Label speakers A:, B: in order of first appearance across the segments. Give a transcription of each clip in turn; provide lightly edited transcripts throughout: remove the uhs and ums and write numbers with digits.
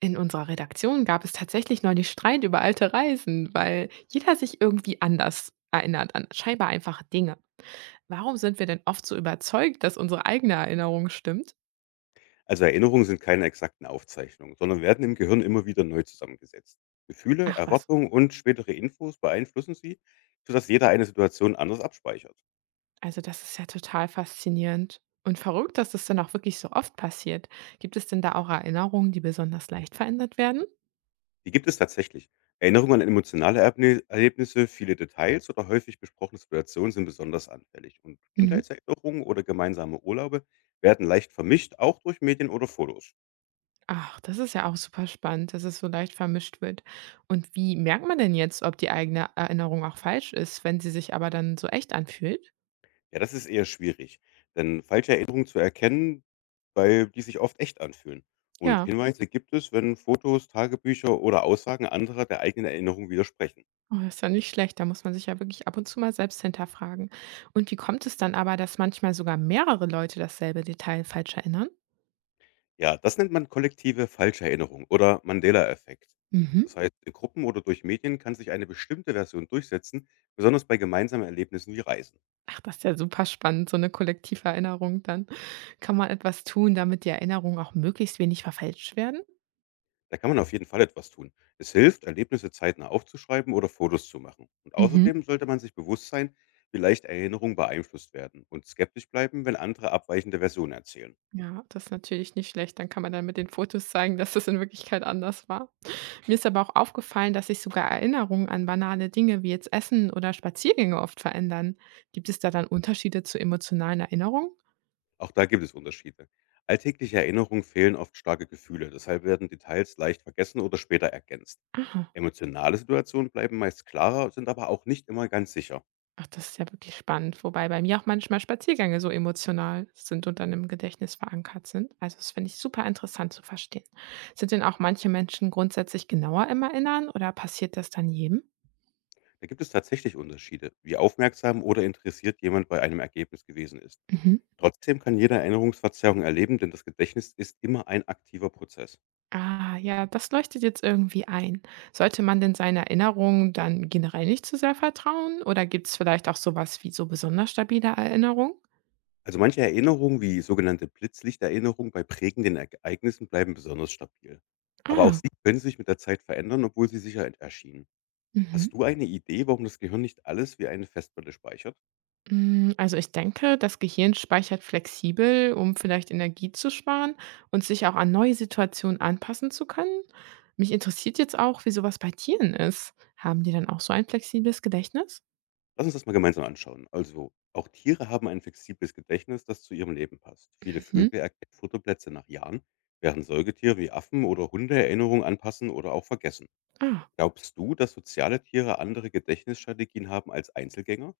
A: In unserer Redaktion gab es tatsächlich neulich Streit über alte Reisen, weil jeder sich irgendwie anders erinnert an scheinbar einfache Dinge. Warum sind wir denn oft so überzeugt, dass unsere eigene Erinnerung stimmt?
B: Also Erinnerungen sind keine exakten Aufzeichnungen, sondern werden im Gehirn immer wieder neu zusammengesetzt. Gefühle,
A: Ach was,
B: Erwartungen und spätere Infos beeinflussen sie, sodass jeder eine Situation anders abspeichert.
A: also das ist ja total faszinierend und verrückt, dass das dann auch wirklich so oft passiert. Gibt es denn da auch Erinnerungen, die besonders leicht verändert werden?
B: Die gibt es tatsächlich. Erinnerungen an emotionale Erlebnisse, viele Details oder häufig besprochene Situationen sind besonders anfällig. Und
A: Mhm.
B: Kindheitserinnerungen oder gemeinsame Urlaube werden leicht vermischt, auch durch Medien oder Fotos.
A: Ach, das ist ja auch super spannend, dass es so leicht vermischt wird. Und wie merkt man denn jetzt, ob die eigene Erinnerung auch falsch ist, wenn sie sich aber dann so echt anfühlt?
B: Ja, das ist eher schwierig, denn falsche Erinnerungen zu erkennen, weil die sich oft echt anfühlen. Und
A: Ja,
B: Hinweise gibt es, wenn Fotos, Tagebücher oder Aussagen anderer der eigenen Erinnerung widersprechen.
A: oh, das ist ja nicht schlecht. Da muss man sich ja wirklich ab und zu mal selbst hinterfragen. Und wie kommt es dann aber, dass manchmal sogar mehrere Leute dasselbe Detail falsch erinnern?
B: Ja, das nennt man kollektive Falscherinnerung oder Mandela-Effekt.
A: Mhm.
B: Das heißt, in Gruppen oder durch Medien kann sich eine bestimmte Version durchsetzen, besonders bei gemeinsamen Erlebnissen wie Reisen.
A: Ach, das ist ja super spannend, so eine kollektive Erinnerung. Dann kann man etwas tun, damit die Erinnerungen auch möglichst wenig verfälscht werden.
B: Da kann man auf jeden Fall etwas tun. Es hilft, Erlebnisse zeitnah aufzuschreiben oder Fotos zu machen. Und
A: Mhm.
B: außerdem sollte man sich bewusst sein, wie leicht Erinnerungen beeinflusst werden und skeptisch bleiben, wenn andere abweichende Versionen erzählen.
A: Ja, das ist natürlich nicht schlecht. Dann kann man dann mit den Fotos zeigen, dass es in Wirklichkeit anders war. Mir ist aber auch aufgefallen, dass sich sogar Erinnerungen an banale Dinge wie jetzt Essen oder Spaziergänge oft verändern. Gibt es da dann Unterschiede zu emotionalen Erinnerungen?
B: Auch da gibt es Unterschiede. Alltägliche Erinnerungen fehlen oft starke Gefühle, deshalb werden Details leicht vergessen oder später ergänzt.
A: Aha.
B: Emotionale Situationen bleiben meist klarer, sind aber auch nicht immer ganz sicher.
A: Ach, das ist ja wirklich spannend, wobei bei mir auch manchmal Spaziergänge so emotional sind und dann im Gedächtnis verankert sind. Also das finde ich super interessant zu verstehen. Sind denn auch manche Menschen grundsätzlich genauer im Erinnern oder passiert das dann jedem?
B: Da gibt es tatsächlich Unterschiede, wie aufmerksam oder interessiert jemand bei einem Ergebnis gewesen ist.
A: Mhm.
B: Trotzdem kann jeder Erinnerungsverzerrung erleben, denn das Gedächtnis ist immer ein aktiver Prozess.
A: Ah, ja, das leuchtet jetzt irgendwie ein. Sollte man denn seinen Erinnerungen dann generell nicht zu sehr vertrauen oder gibt es vielleicht auch sowas wie so besonders stabile Erinnerungen?
B: Also manche Erinnerungen, wie sogenannte Blitzlichterinnerungen bei prägenden Ereignissen, bleiben besonders stabil. Aber auch
A: Ah,
B: sie können sich mit der Zeit verändern, obwohl sie sicher erschienen.
A: mhm.
B: Hast du eine Idee, warum das Gehirn nicht alles wie eine Festplatte speichert?
A: Also, ich denke, das Gehirn speichert flexibel, um vielleicht Energie zu sparen und sich auch an neue Situationen anpassen zu können. Mich interessiert jetzt auch, wie so was bei Tieren ist. Haben die dann auch so ein flexibles Gedächtnis?
B: Lass uns das mal gemeinsam anschauen. Also, auch Tiere haben ein flexibles Gedächtnis, das zu ihrem Leben passt. Viele
A: Mhm.
B: Vögel erkennen Futterplätze nach Jahren, während Säugetiere wie Affen oder Hunde Erinnerungen anpassen oder auch vergessen.
A: Ah,
B: Glaubst du, dass soziale Tiere andere Gedächtnisstrategien haben als Einzelgänger?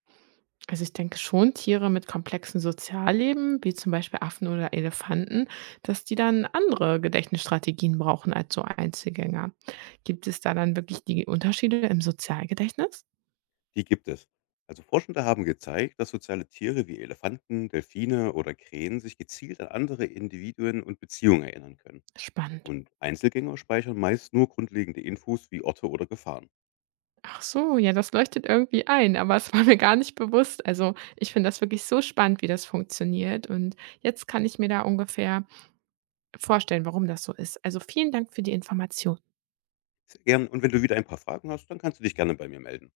A: also ich denke schon, Tiere mit komplexen Sozialleben, wie zum Beispiel Affen oder Elefanten, dass die dann andere Gedächtnisstrategien brauchen als so Einzelgänger. Gibt es da dann wirklich die Unterschiede im Sozialgedächtnis?
B: Die gibt es. Also Forschende haben gezeigt, dass soziale Tiere wie Elefanten, Delfine oder Krähen sich gezielt an andere Individuen und Beziehungen erinnern können.
A: Spannend.
B: Und Einzelgänger speichern meist nur grundlegende Infos wie Orte oder Gefahren.
A: Ach so, ja, das leuchtet irgendwie ein, aber es war mir gar nicht bewusst. Also, ich finde das wirklich so spannend, wie das funktioniert und jetzt kann ich mir da ungefähr vorstellen, warum das so ist. Also, vielen Dank für die Information.
B: Sehr gern. Und wenn du wieder ein paar Fragen hast, dann kannst du dich gerne bei mir melden.